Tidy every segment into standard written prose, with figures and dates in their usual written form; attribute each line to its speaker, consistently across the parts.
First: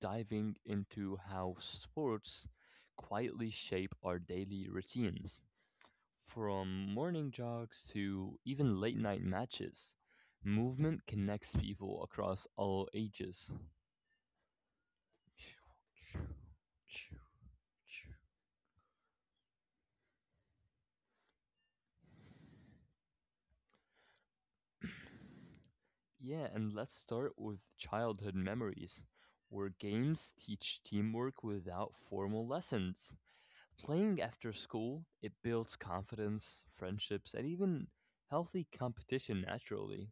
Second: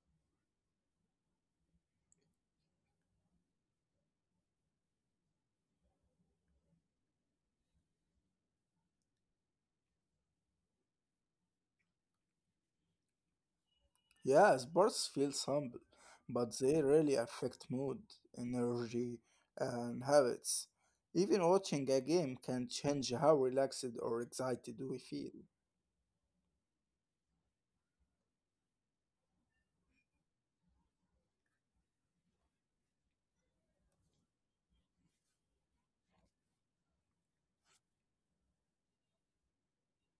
Speaker 1: diving into how sports quietly shape our daily routines. From morning jogs to even late night matches, movement connects people across all ages.
Speaker 2: Yeah, sports feel simple, but they really affect mood, energy, and habits. Even watching a game can change how relaxed or excited we feel.
Speaker 1: Yeah, and let's start with childhood memories, where games teach teamwork without formal lessons. Playing after school, it builds confidence, friendships, and even healthy competition naturally.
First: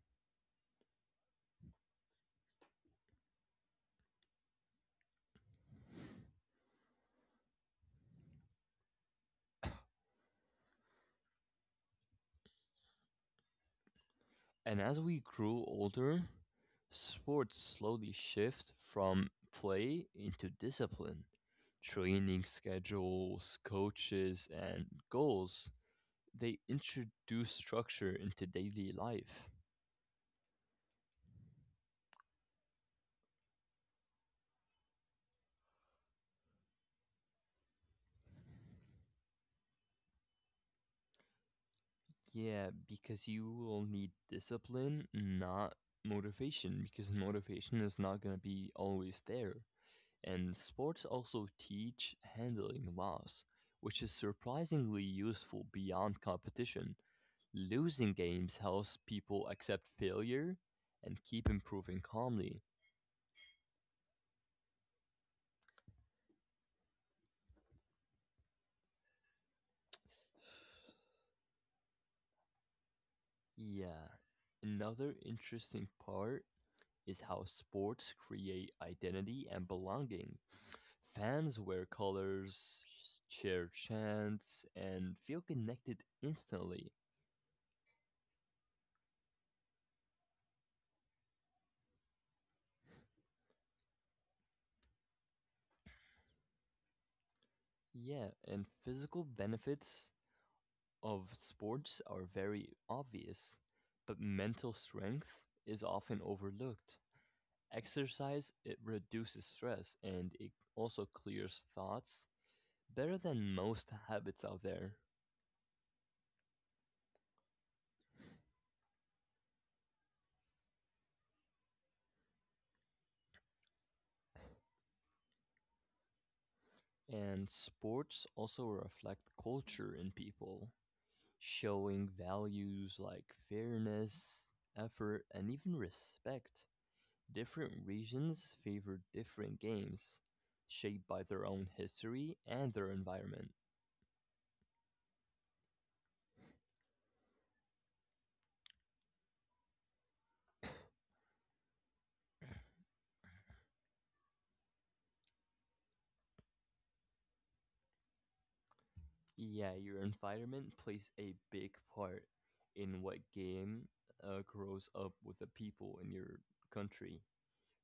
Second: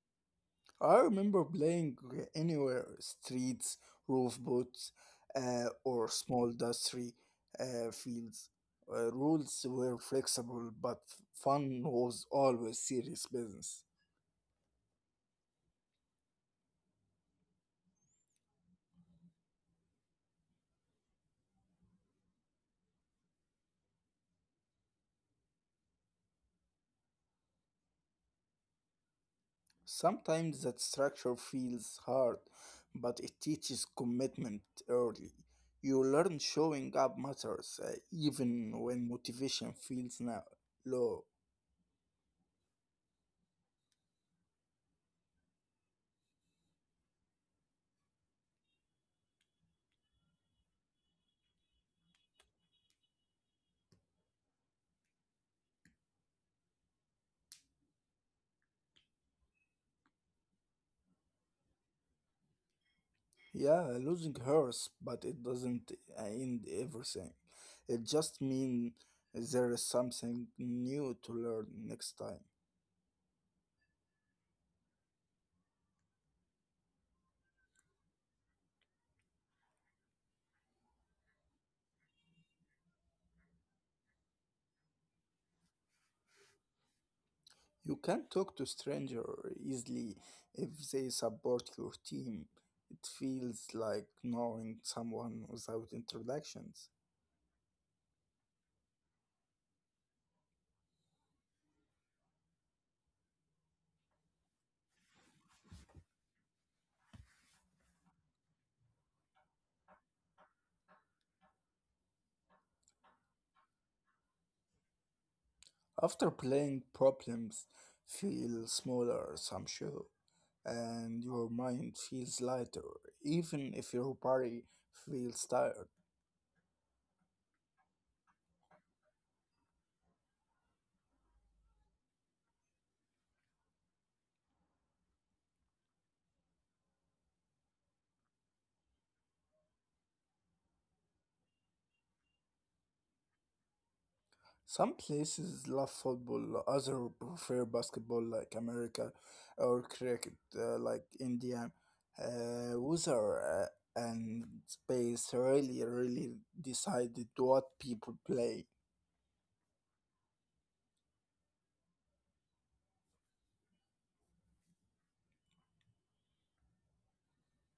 Speaker 2: I remember playing anywhere streets, roof boots, or small dusty fields. Rules were flexible, but fun was always serious business.
Speaker 1: And as we grew older, sports slowly shift from play into discipline. Training schedules, coaches, and goals, they introduce structure into daily life.
Speaker 2: Sometimes that structure feels hard, but it teaches commitment early. You learn showing up matters, even when motivation feels now low.
Speaker 1: Yeah, because you will need discipline, not motivation, because motivation is not going to be always there. And sports also teach handling loss, which is surprisingly useful beyond competition. Losing games helps people accept failure and keep improving calmly.
Speaker 2: Yeah, losing hurts, but it doesn't end everything. It just means there is something new to learn next time.
Speaker 1: Yeah, another interesting part is how sports create identity and belonging. Fans wear colors, share chants, and feel connected instantly.
Speaker 2: You can talk to stranger easily if they support your team. It feels like knowing someone without introductions.
Speaker 1: Yeah, and physical benefits of sports are very obvious, but mental strength is often overlooked. Exercise, it reduces stress and it also clears thoughts better than most habits out there.
Speaker 2: After playing, problems feel smaller, some show, and your mind feels lighter, even if your body feels tired.
Speaker 1: And sports also reflect culture in people, showing values like fairness, effort, and even respect. Different regions favor different games, shaped by their own history and their environment.
Speaker 2: Some places love football, others prefer basketball, like America, or cricket, like India. Weather and space really, really decided what people play.
Speaker 1: Yeah, your environment plays a big part in what game grows up with the people in your country.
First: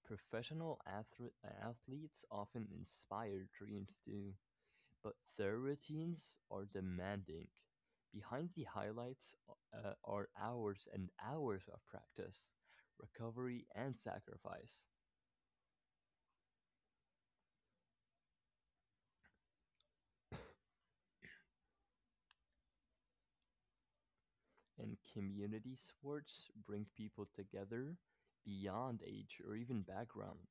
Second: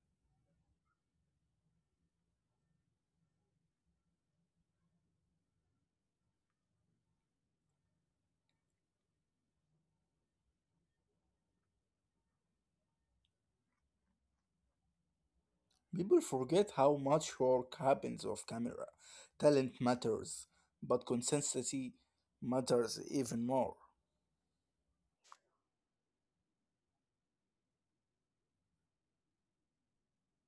Speaker 1: Professional athletes often inspire dreams too, but their routines are demanding. Behind the highlights are hours and hours of practice, recovery, and sacrifice.
Speaker 2: People forget how much work happens off camera. Talent matters, but consistency matters even more.
Speaker 1: And community sports bring people together beyond age or even background.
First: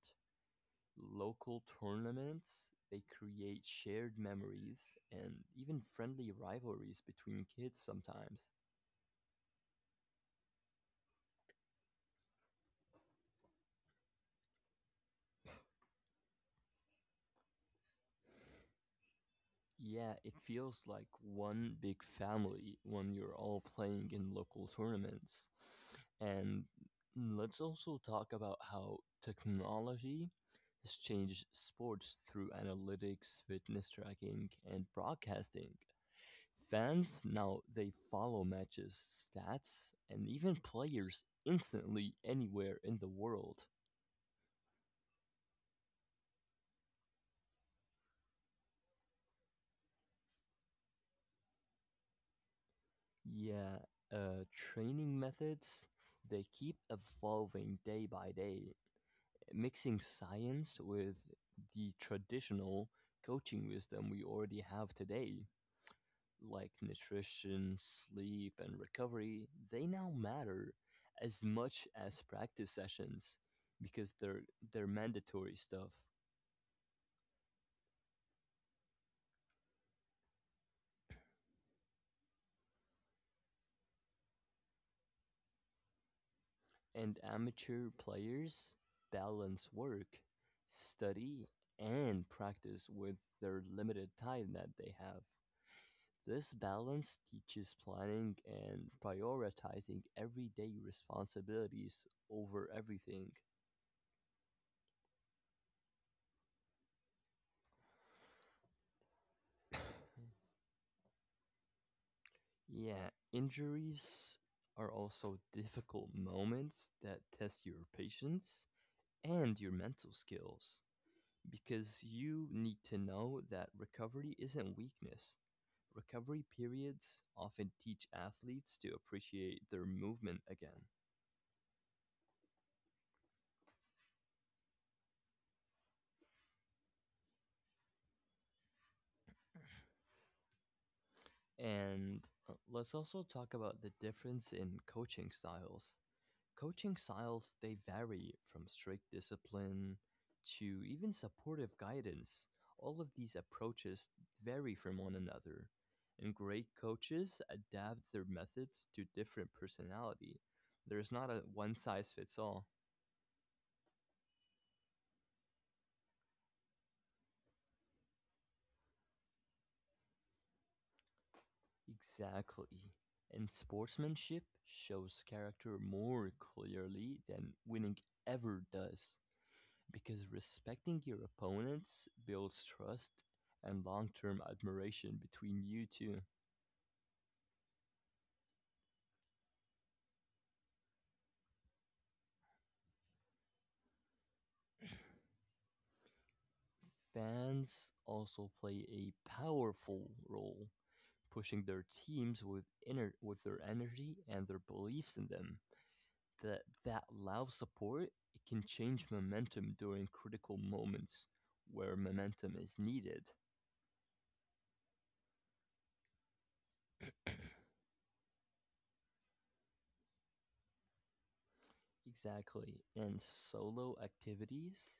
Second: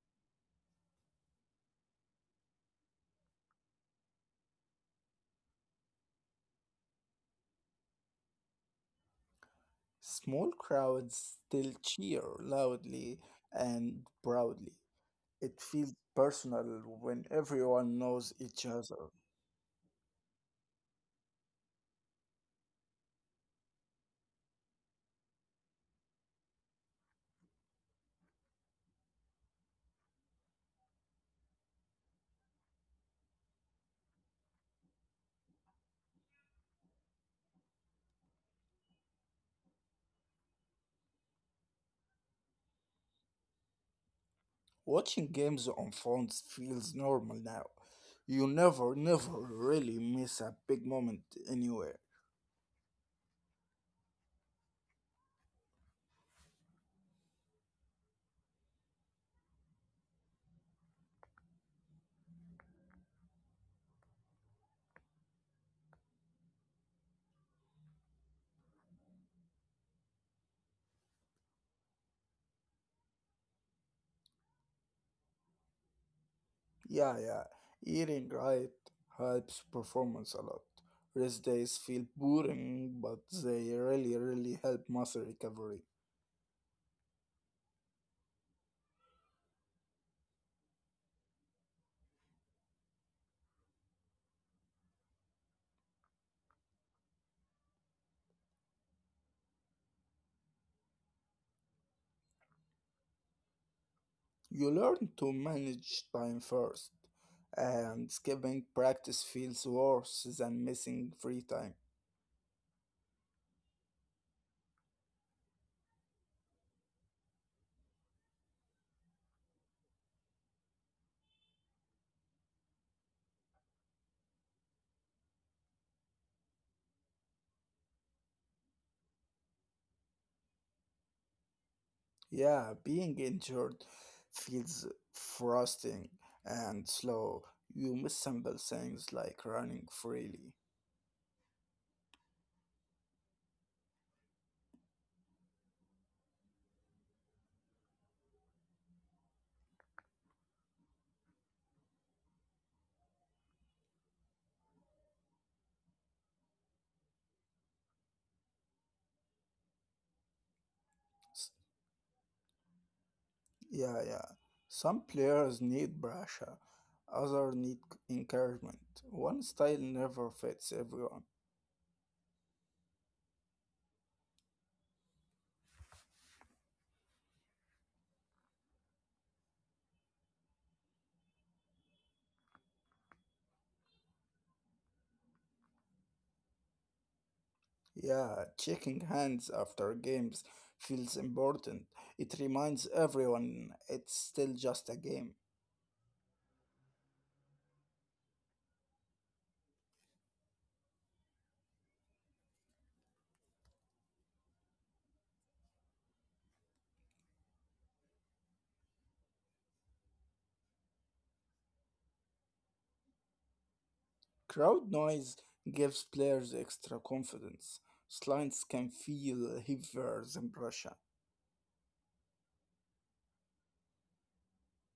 Speaker 1: Local tournaments. They create shared memories and even friendly rivalries between kids sometimes.
Speaker 2: Small crowds still cheer loudly and proudly. It feels personal when everyone knows each other.
Speaker 1: Yeah, it feels like one big family when you're all playing in local tournaments. And let's also talk about how technology has changed sports through analytics, fitness tracking, and broadcasting. Fans now they follow matches, stats, and even players instantly anywhere in the world.
Speaker 2: Watching games on phones feels normal now. You never really miss a big moment anywhere.
Speaker 1: Yeah, uh, training methods they keep evolving day by day, mixing science with the traditional coaching wisdom we already have today, like nutrition, sleep, and recovery. They now matter as much as practice sessions because they're mandatory stuff.
Speaker 2: Yeah, yeah. Eating right helps performance a lot. Rest days feel boring, but they really, really help muscle recovery.
Speaker 1: And amateur players balance work, study, and practice with their limited time that they have. This balance teaches planning and prioritizing everyday responsibilities over everything.
Speaker 2: You learn to manage time first, and skipping practice feels worse than missing free time.
Speaker 1: Yeah, injuries are also difficult moments that test your patience and your mental skills because you need to know that recovery isn't weakness. Recovery periods often teach athletes to appreciate their movement again.
Speaker 2: Yeah, being injured feels frosting and slow. You miss simple things like running freely.
Speaker 1: And let's also talk about the difference in coaching styles. Coaching styles, they vary from strict discipline to even supportive guidance. All of these approaches vary from one another, and great coaches adapt their methods to different personality. There's not a
Speaker 2: S-
Speaker 1: one size fits all.
Speaker 2: Yeah, yeah. Some players need pressure, others need encouragement. One style never fits everyone.
Speaker 1: Exactly. And sportsmanship shows character more clearly than winning ever does, because respecting your opponents builds trust and long term admiration between you two.
Speaker 2: Yeah, shaking hands after games feels important. It reminds everyone it's still just a game.
Speaker 1: Fans also play a powerful role, pushing their teams with, inner, with their energy and their beliefs in them. That loud support it can change momentum during critical moments where momentum is needed.
Speaker 2: Crowd noise gives players extra confidence. Slides can feel heavier than pressure.
Speaker 1: Exactly. And solo activities,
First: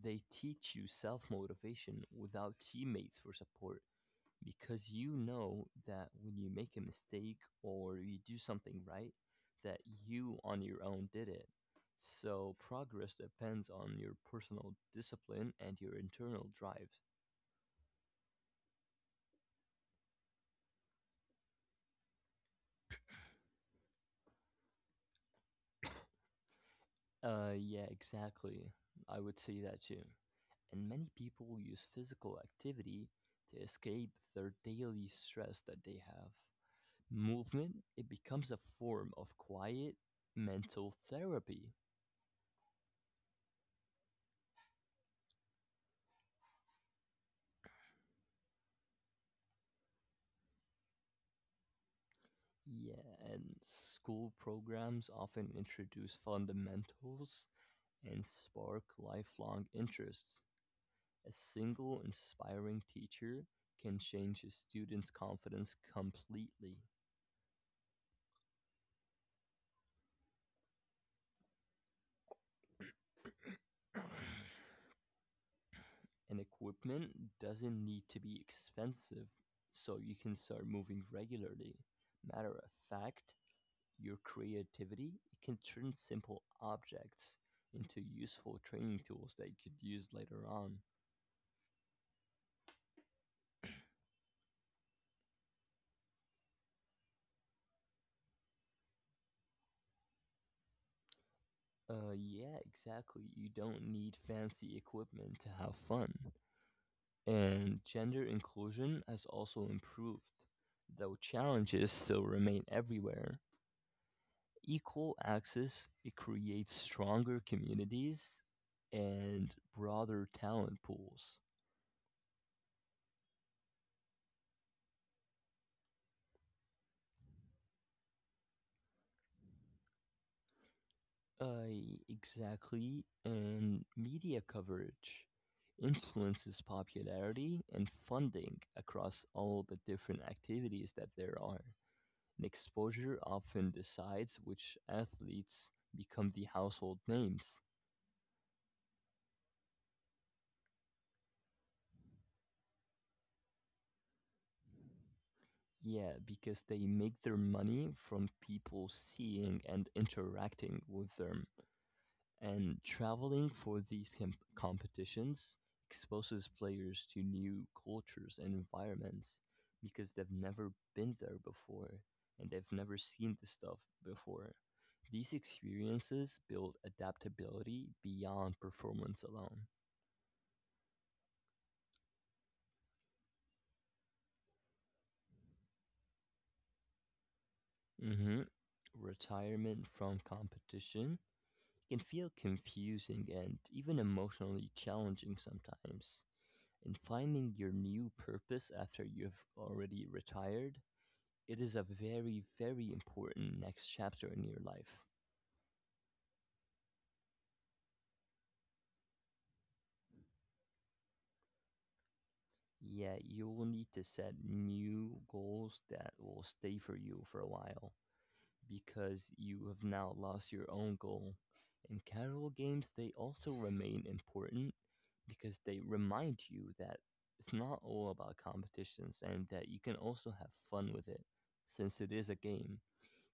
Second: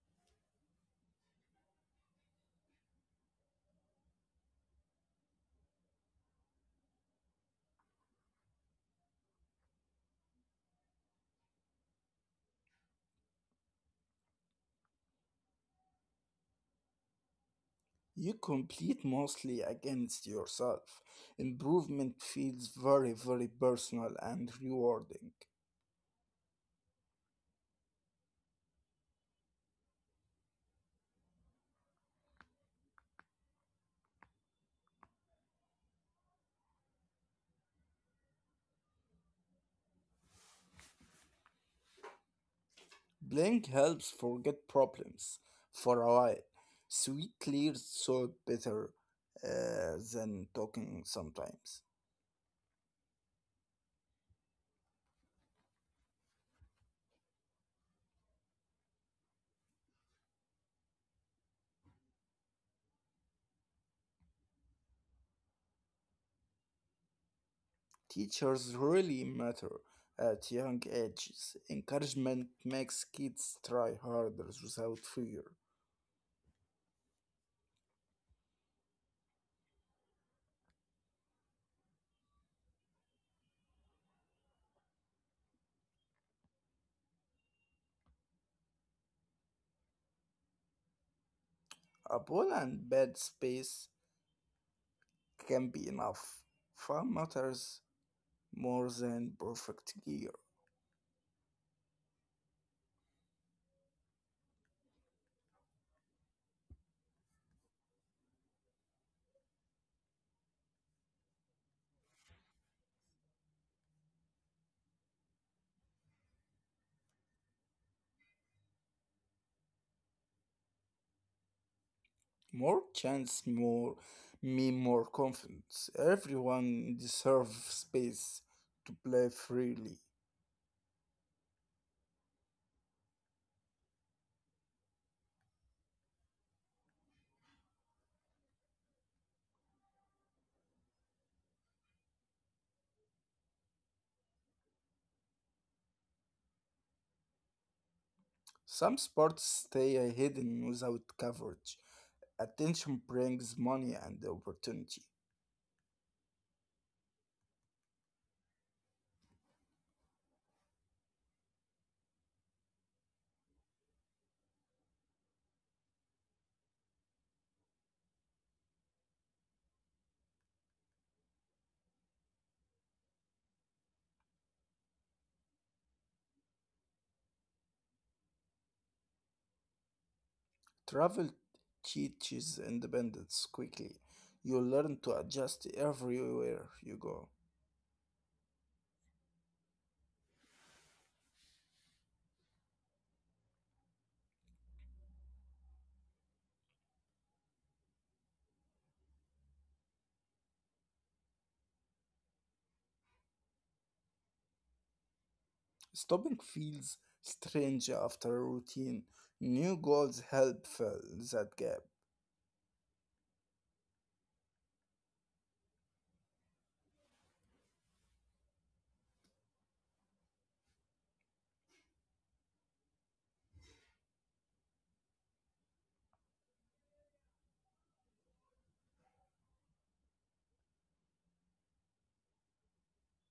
Speaker 1: they teach you self motivation without teammates for support because you know that when you make a mistake or you do something right, that you on your own did it. So progress depends on your personal discipline and your internal drive.
Speaker 2: You compete mostly against yourself. Improvement feels very, very personal and rewarding.
Speaker 1: Yeah, exactly. I would say that too. And many people use physical activity to escape their daily stress that they have. Movement, it becomes a form of quiet mental therapy.
Speaker 2: Playing helps forget problems for a while. Sweet clears thought better than talking sometimes.
Speaker 1: Yeah, and school programs often introduce fundamentals and spark lifelong interests. A single inspiring teacher can change a student's confidence completely.
Speaker 2: Teachers really matter at young ages. Encouragement makes kids try harder without fear.
Speaker 1: And equipment doesn't need to be expensive so you can start moving regularly. Matter of fact, your creativity it can turn simple objects into useful training tools that you could use later on.
Speaker 2: A ball and bad space can be enough. Fun matters more than perfect gear.
Speaker 1: Yeah, exactly. You don't need fancy equipment to have fun. And gender inclusion has also improved, though challenges still remain everywhere. Equal access it creates stronger communities and broader talent pools.
Speaker 2: More chance, more me, more confidence. Everyone deserves space to play freely.
Speaker 1: Uh, exactly, and media coverage influences popularity and funding across all the different activities that there are. And exposure often decides which athletes become the household names.
Speaker 2: Some sports stay hidden without coverage. Attention brings money and opportunity.
Speaker 1: Yeah, because they make their money from people seeing and interacting with them. And traveling for these competitions exposes players to new cultures and environments because they've never been there before and they've never seen this stuff before. These experiences build adaptability beyond performance alone.
Speaker 2: Travel teaches independence quickly. You learn to adjust everywhere you go.
Speaker 1: Hmm. Retirement from competition can feel confusing and even emotionally challenging sometimes. And finding your new purpose after you've already retired, it is a very, very important next chapter in your life.
Speaker 2: Stopping feels strange after a routine. New goals help fill that gap.
Speaker 1: Yeah, you will need to set new goals that will stay for you for a while because you have now lost your own goal. In casual games, they also remain important because they remind you that it's not all about competitions and that you can also have fun with it since it is a game.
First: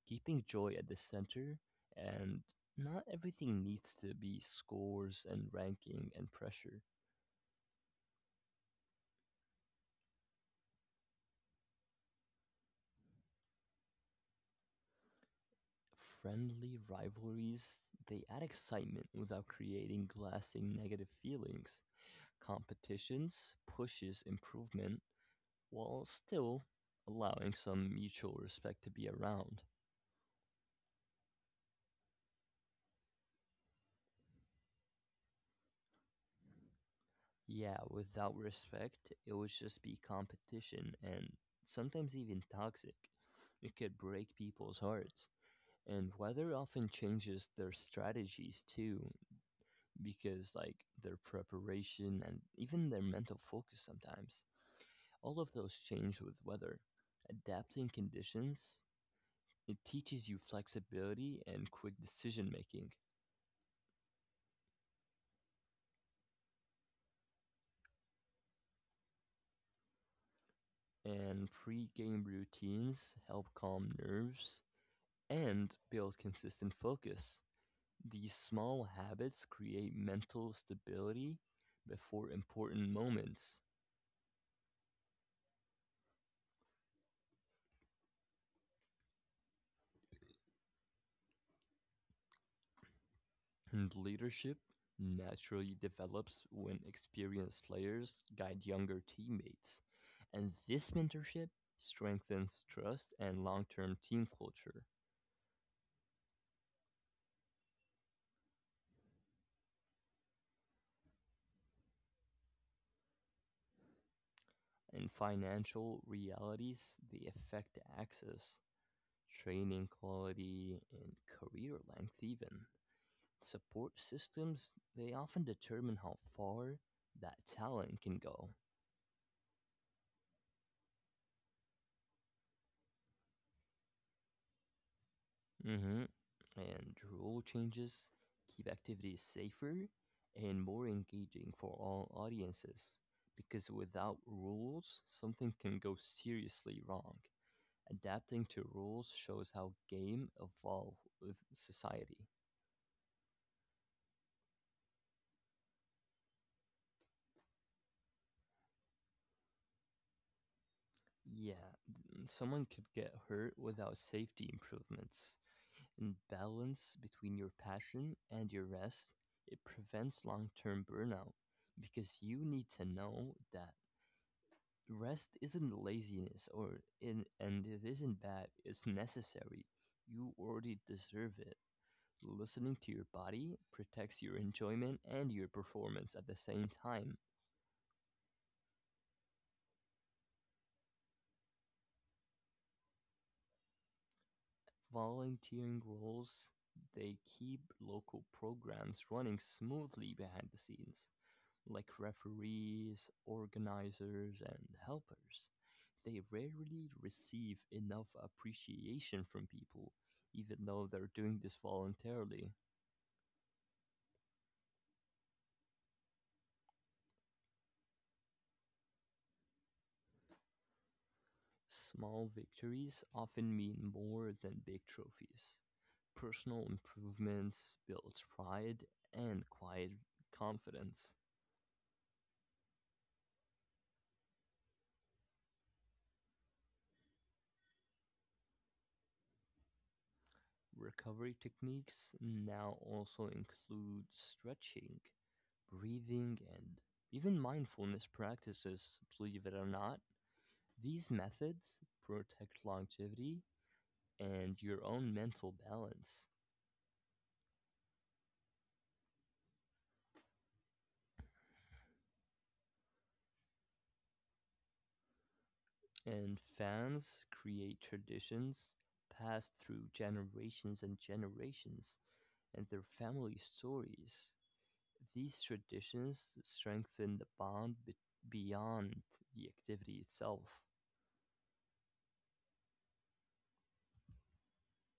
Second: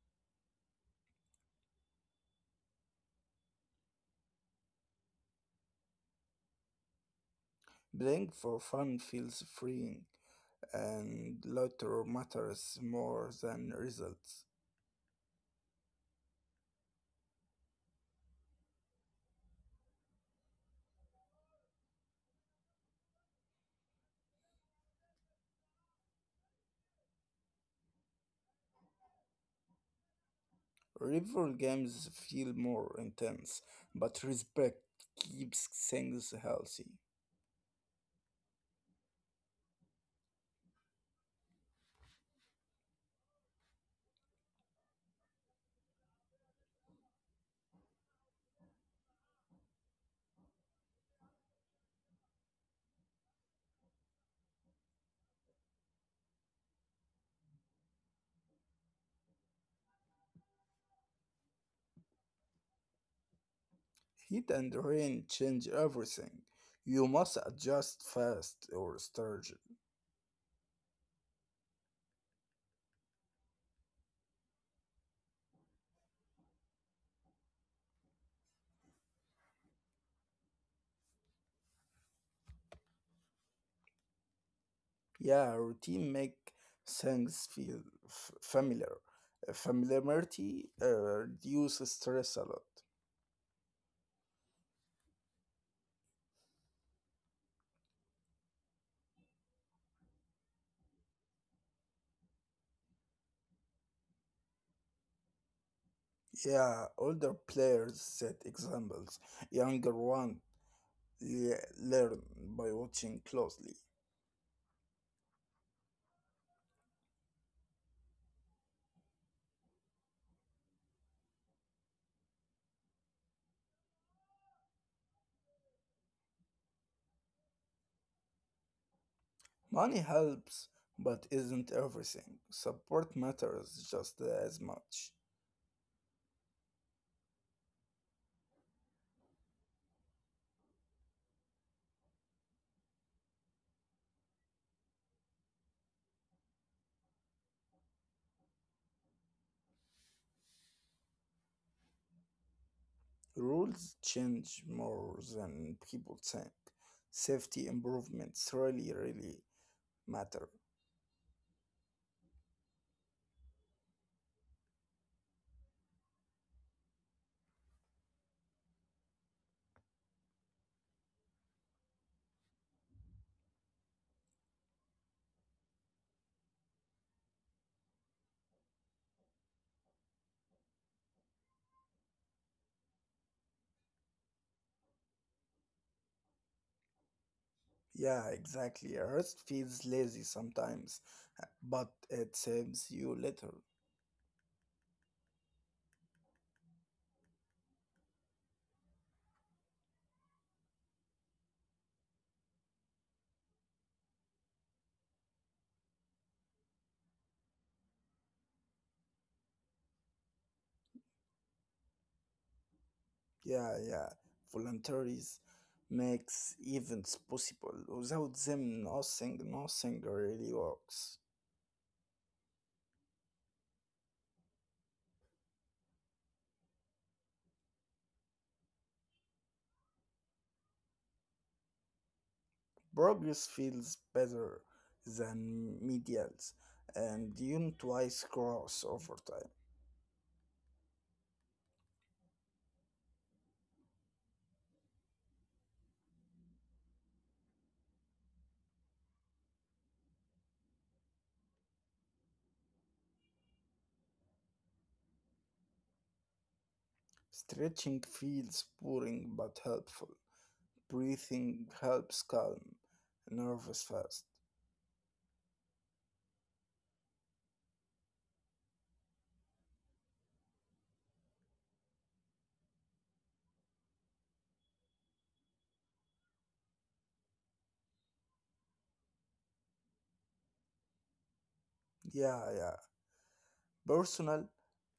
Speaker 1: Keeping joy at the center, and not everything needs to be scores and ranking and pressure.
Speaker 2: Playing for fun feels freeing, and laughter matters more than results.
Speaker 1: Friendly rivalries, they add excitement without creating lasting negative feelings. Competitions pushes improvement while still allowing some mutual respect to be around.
Speaker 2: Rival games feel more intense, but respect keeps things healthy.
Speaker 1: Yeah, without respect, it would just be competition and sometimes even toxic. It could break people's hearts. And weather often changes their strategies too because like their preparation and even their mental focus sometimes all of those change with weather adapting conditions it teaches you flexibility and quick decision making.
Speaker 2: Heat and rain change everything. You must adjust fast or sturgeon.
Speaker 1: And pre-game routines help calm nerves and build consistent focus. These small habits create mental stability before important moments.
Speaker 2: Yeah, routine make things feel familiar. Familiarity reduces stress a lot.
Speaker 1: And leadership naturally develops when experienced players guide younger teammates. And this mentorship strengthens trust and long term team culture.
Speaker 2: Yeah, older players set examples. Younger ones learn by watching closely.
Speaker 1: In financial realities, they affect access, training quality, and career length, even. Support systems, they often determine how far that talent can go.
Speaker 2: Money helps, but isn't everything. Support matters just as much.
Speaker 1: Hmm. And rule changes keep activities safer and more engaging for all audiences because without rules, something can go seriously wrong. Adapting to rules shows how game evolve with society.
Speaker 2: Rules change more than people think. Safety improvements really, really matter.
Speaker 1: Yeah, someone could get hurt without safety improvements. And balance between your passion and your rest, it prevents long-term burnout because you need to know that rest isn't laziness or in and it isn't bad. It's necessary. You already deserve it. Listening to your body protects your enjoyment and your performance at the same time.
Speaker 2: Yeah, exactly. A rest feels lazy sometimes, but it saves you later.
Speaker 1: Volunteering roles they keep local programs running smoothly behind the scenes, like referees, organizers, and helpers. They rarely receive enough appreciation from people, even though they're doing this voluntarily.
Speaker 2: Yeah, yeah. Voluntaries makes events possible. Without them, nothing really works.
Speaker 1: Small victories often mean more than big trophies. Personal improvements builds pride and quiet confidence.
Speaker 2: Progress feels better than medials, and you twice cross over time.
Speaker 1: Recovery techniques now also include stretching, breathing, and even mindfulness practices, believe it or not. These methods protect longevity and your own mental balance.
Speaker 2: Stretching feels boring but helpful. Breathing helps calm nervous fast.
Speaker 1: And fans create traditions passed through generations and generations and their family stories. These traditions strengthen the bond beyond the activity itself.
Speaker 2: Yeah, yeah. Personal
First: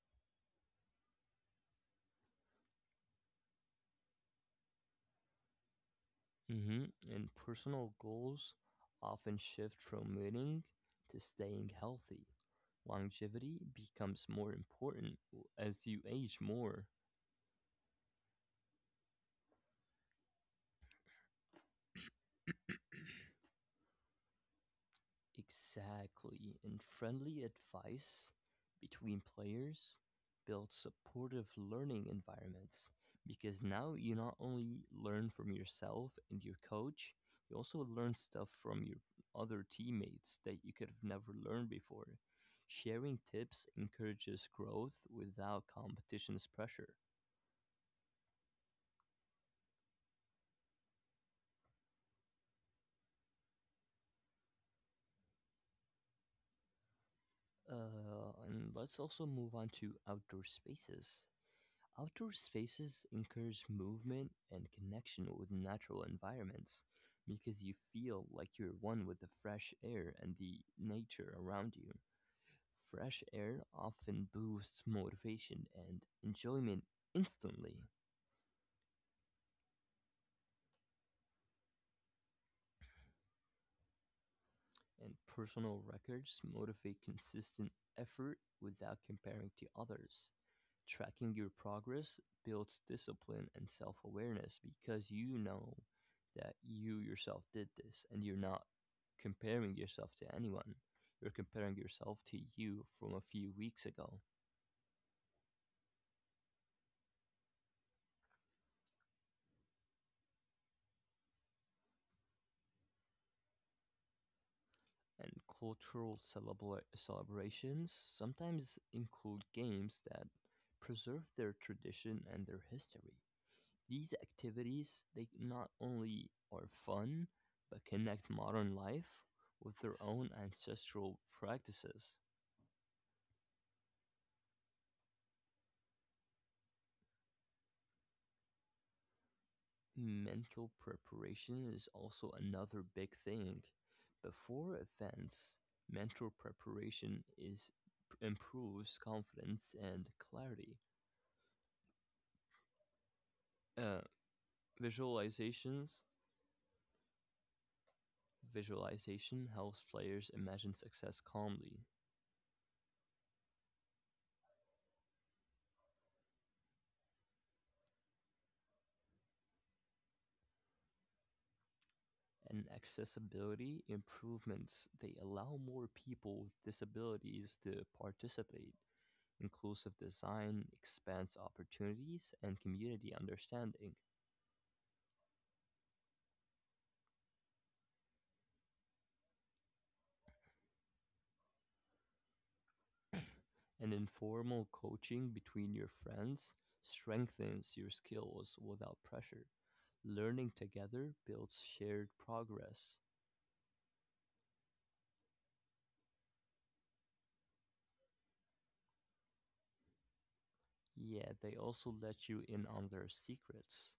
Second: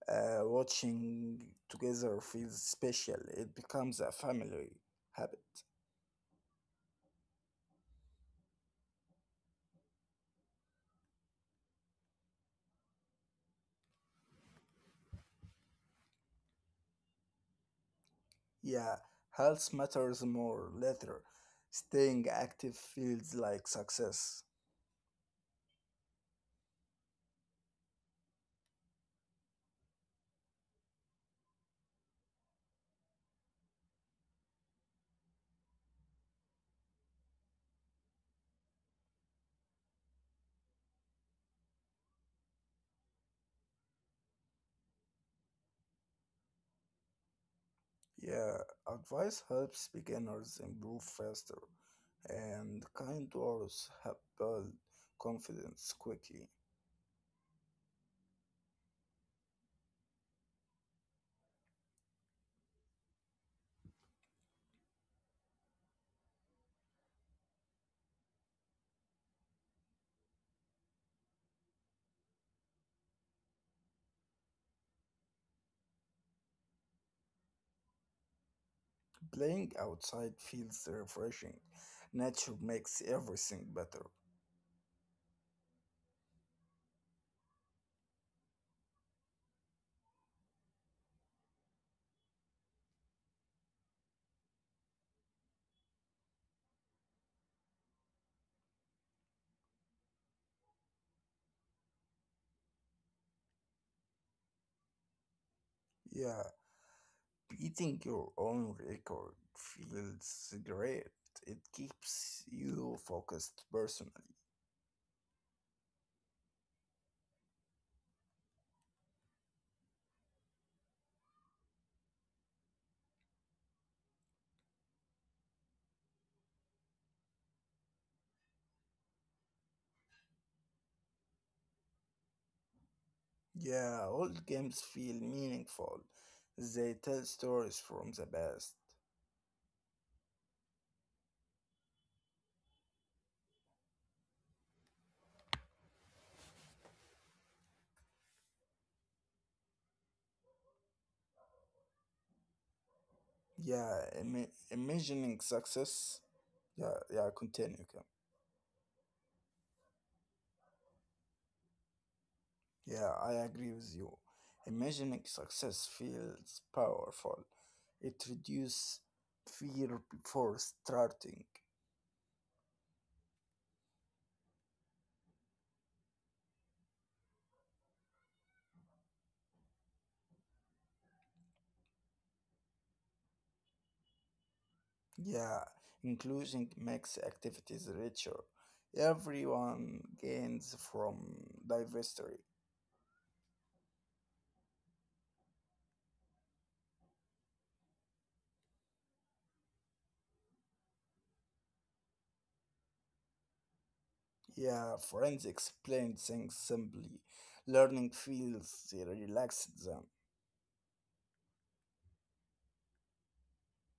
Speaker 2: watching together feels special. It becomes a family habit.
Speaker 1: Hmm. And personal goals often shift from winning to staying healthy. Longevity becomes more important as you age more.
Speaker 2: Yeah, health matters more later. Staying active feels like success.
Speaker 1: Exactly. And friendly advice between players builds supportive learning environments because now you not only learn from yourself and your coach, you also learn stuff from your other teammates that you could have never learned before. Sharing tips encourages growth without competition's pressure.
Speaker 2: Yeah, advice helps beginners improve faster, and kind words help build confidence quickly.
Speaker 1: And let's also move on to outdoor spaces. Outdoor spaces encourage movement and connection with natural environments because you feel like you're one with the fresh air and the nature around you. Fresh air often boosts motivation and enjoyment instantly,
Speaker 2: Playing outside feels refreshing. Nature makes everything better.
Speaker 1: and personal records motivate consistent effort without comparing to others. Tracking your progress builds discipline and self awareness because you know that you yourself did this and you're not comparing yourself to anyone. You're comparing yourself to you from a few weeks ago.
Speaker 2: Yeah, beating your own record feels great. It keeps you focused personally.
Speaker 1: And cultural celebrations sometimes include games that preserve their tradition and their history. These activities they not only are fun but connect modern life with their own ancestral practices.
Speaker 2: Yeah, old games feel meaningful. They tell stories from the past.
Speaker 1: Mental preparation is also another big thing. Before events, mental preparation is improves confidence and clarity.
Speaker 2: Yeah,
Speaker 1: Uh,
Speaker 2: imagining
Speaker 1: visualizations
Speaker 2: success. Yeah, yeah, continue.
Speaker 1: visualization helps players imagine success calmly
Speaker 2: Yeah, I agree with you. Imagining success feels powerful. It reduces fear before starting.
Speaker 1: and accessibility improvements, they allow more people with disabilities to participate. Inclusive design expands opportunities and community understanding,
Speaker 2: Yeah, inclusion makes activities richer. Everyone gains from diversity.
Speaker 1: and informal coaching between your friends strengthens your skills without pressure. Learning together builds shared progress.
Speaker 2: Yeah, friends explain things simply. Learning feels relaxed them.
Speaker 1: Yeah, they also let you in on their secrets.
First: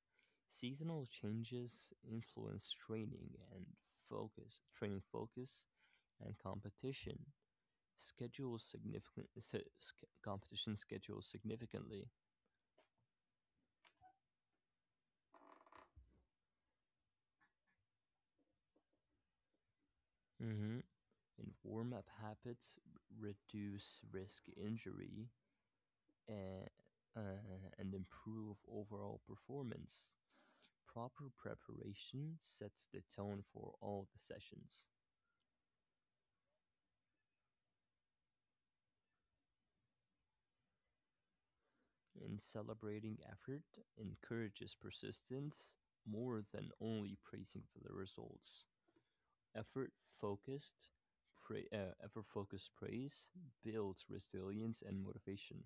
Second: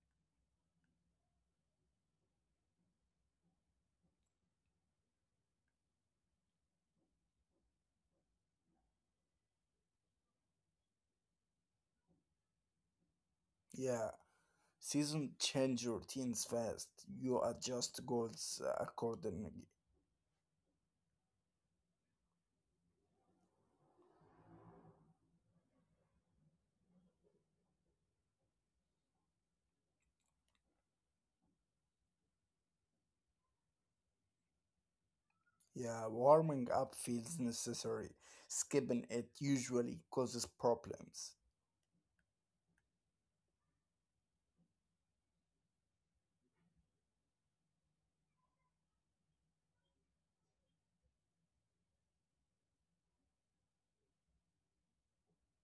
Speaker 1: Seasonal changes influence training and focus, training focus and competition. Schedule significant competition schedule significantly.
Speaker 2: Yeah, seasons change routines fast. You adjust goals accordingly.
Speaker 1: Hmm. And warm up habits reduce risk injury and and improve overall performance. Proper preparation sets the tone for all the sessions.
Speaker 2: Yeah, warming up feels necessary. Skipping it usually causes problems.
Speaker 1: In celebrating effort encourages persistence more than only praising for the results. Effort focused, effort focused praise builds resilience and motivation.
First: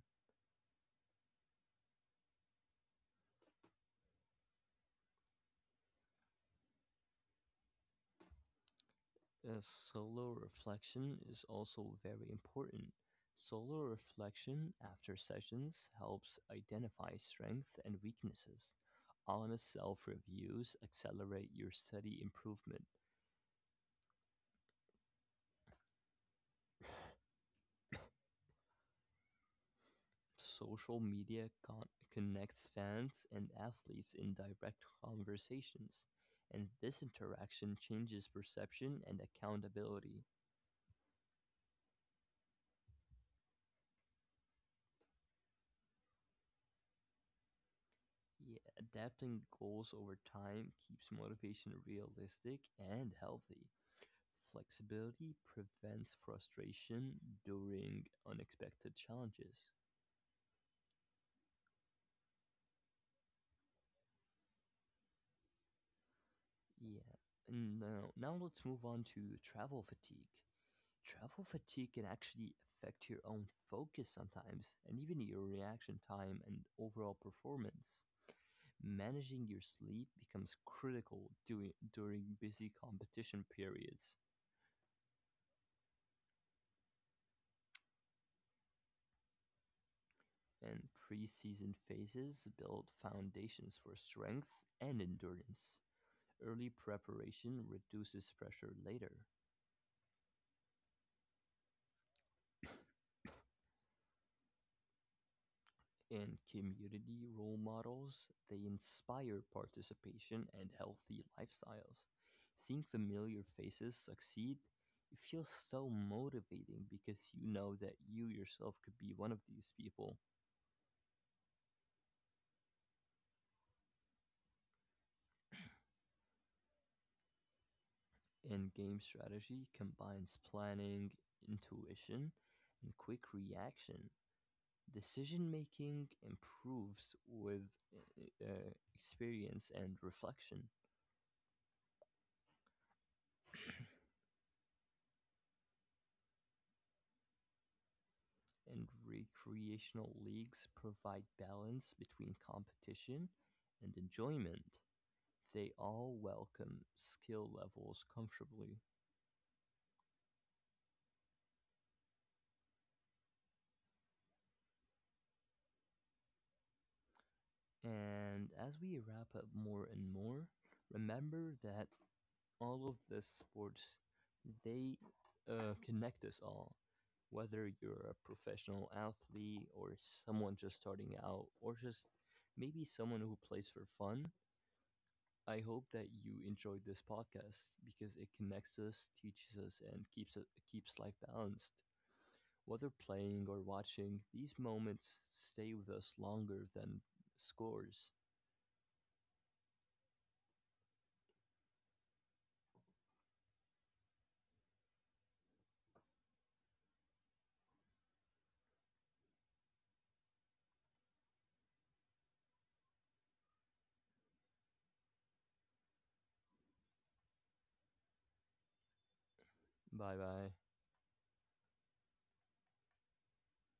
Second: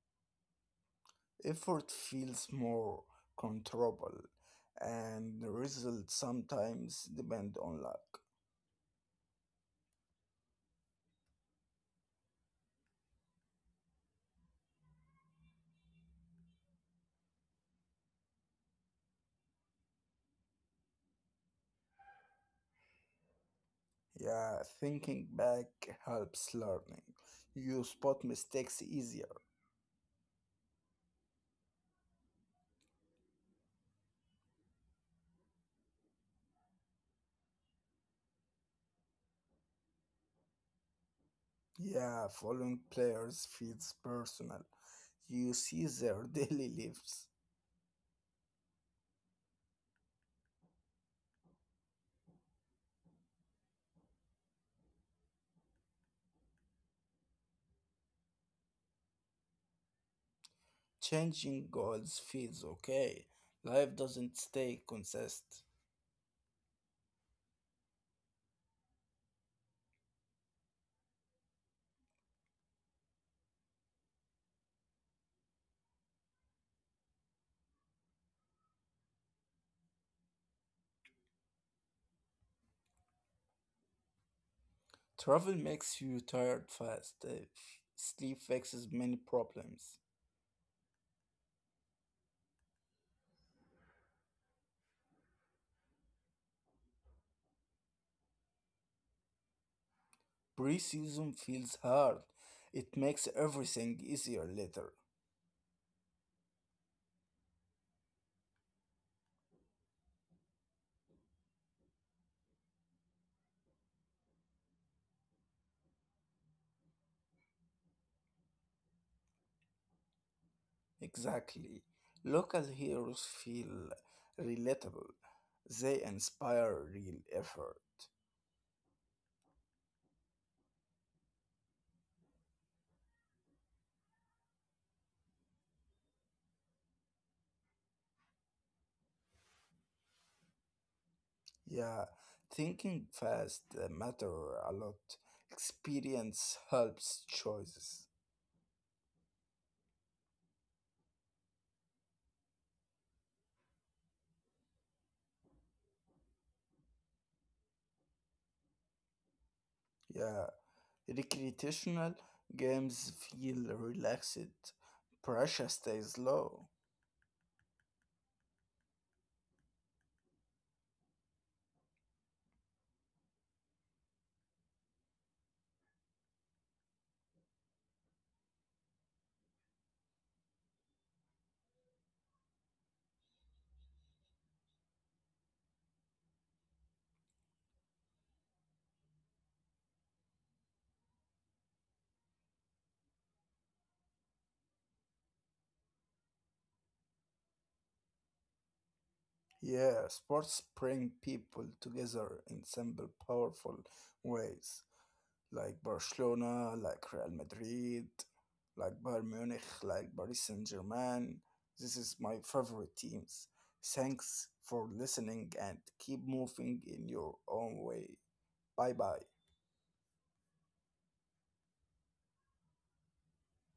Speaker 2: Effort feels more controllable, and the results sometimes depend on luck.
Speaker 1: Solo reflection is also very important. Solo reflection after sessions helps identify strengths and weaknesses. Honest self reviews accelerate your steady improvement.
Speaker 2: Yeah, thinking back helps learning. You spot mistakes easier.
Speaker 1: Social media connects fans and athletes in direct conversations, and this interaction changes perception and accountability.
Speaker 2: Yeah, following players feels personal. You see their daily lives.
Speaker 1: Yeah, adapting goals over time keeps motivation realistic and healthy. Flexibility prevents frustration during unexpected challenges.
Speaker 2: Changing goals feels okay. Life doesn't stay consistent.
Speaker 1: Yeah. Now let's move on to travel fatigue. Travel fatigue can actually affect your own focus sometimes, and even your reaction time and overall performance. Managing your sleep becomes critical during busy competition periods,
Speaker 2: Travel makes you tired fast. Sleep fixes many problems.
Speaker 1: and preseason phases build foundations for strength and endurance. Early preparation reduces pressure later.
Speaker 2: Pre-season feels hard. It makes everything easier later.
Speaker 1: And community role models, they inspire participation and healthy lifestyles. Seeing familiar faces succeed, it feels so motivating because you know that you yourself could be one of these people.
Speaker 2: Exactly. Local heroes feel relatable. They inspire real effort.
Speaker 1: And game strategy combines planning, intuition, and quick reaction. Decision making improves with experience and reflection.
Speaker 2: Yeah, thinking fast matter a lot. Experience helps choices.
Speaker 1: And recreational leagues provide balance between competition and enjoyment. They all welcome skill levels comfortably.
Speaker 2: Yeah. Recreational games feel relaxed, pressure stays low.
Speaker 1: And as we wrap up more and more, remember that all of the sports they connect us all. Whether you're a professional athlete or someone just starting out, or just maybe someone who plays for fun, I hope that you enjoyed this podcast because it connects us, teaches us, and keeps life balanced. Whether playing or watching, these moments stay with us longer than scores.
Speaker 2: Yeah, sports bring people together in simple, powerful ways, like Barcelona, like Real Madrid, like Bayern Munich, like Paris Saint Germain. This is my favorite teams. Thanks for listening and keep moving in your own way. Bye bye.
Speaker 1: Bye bye.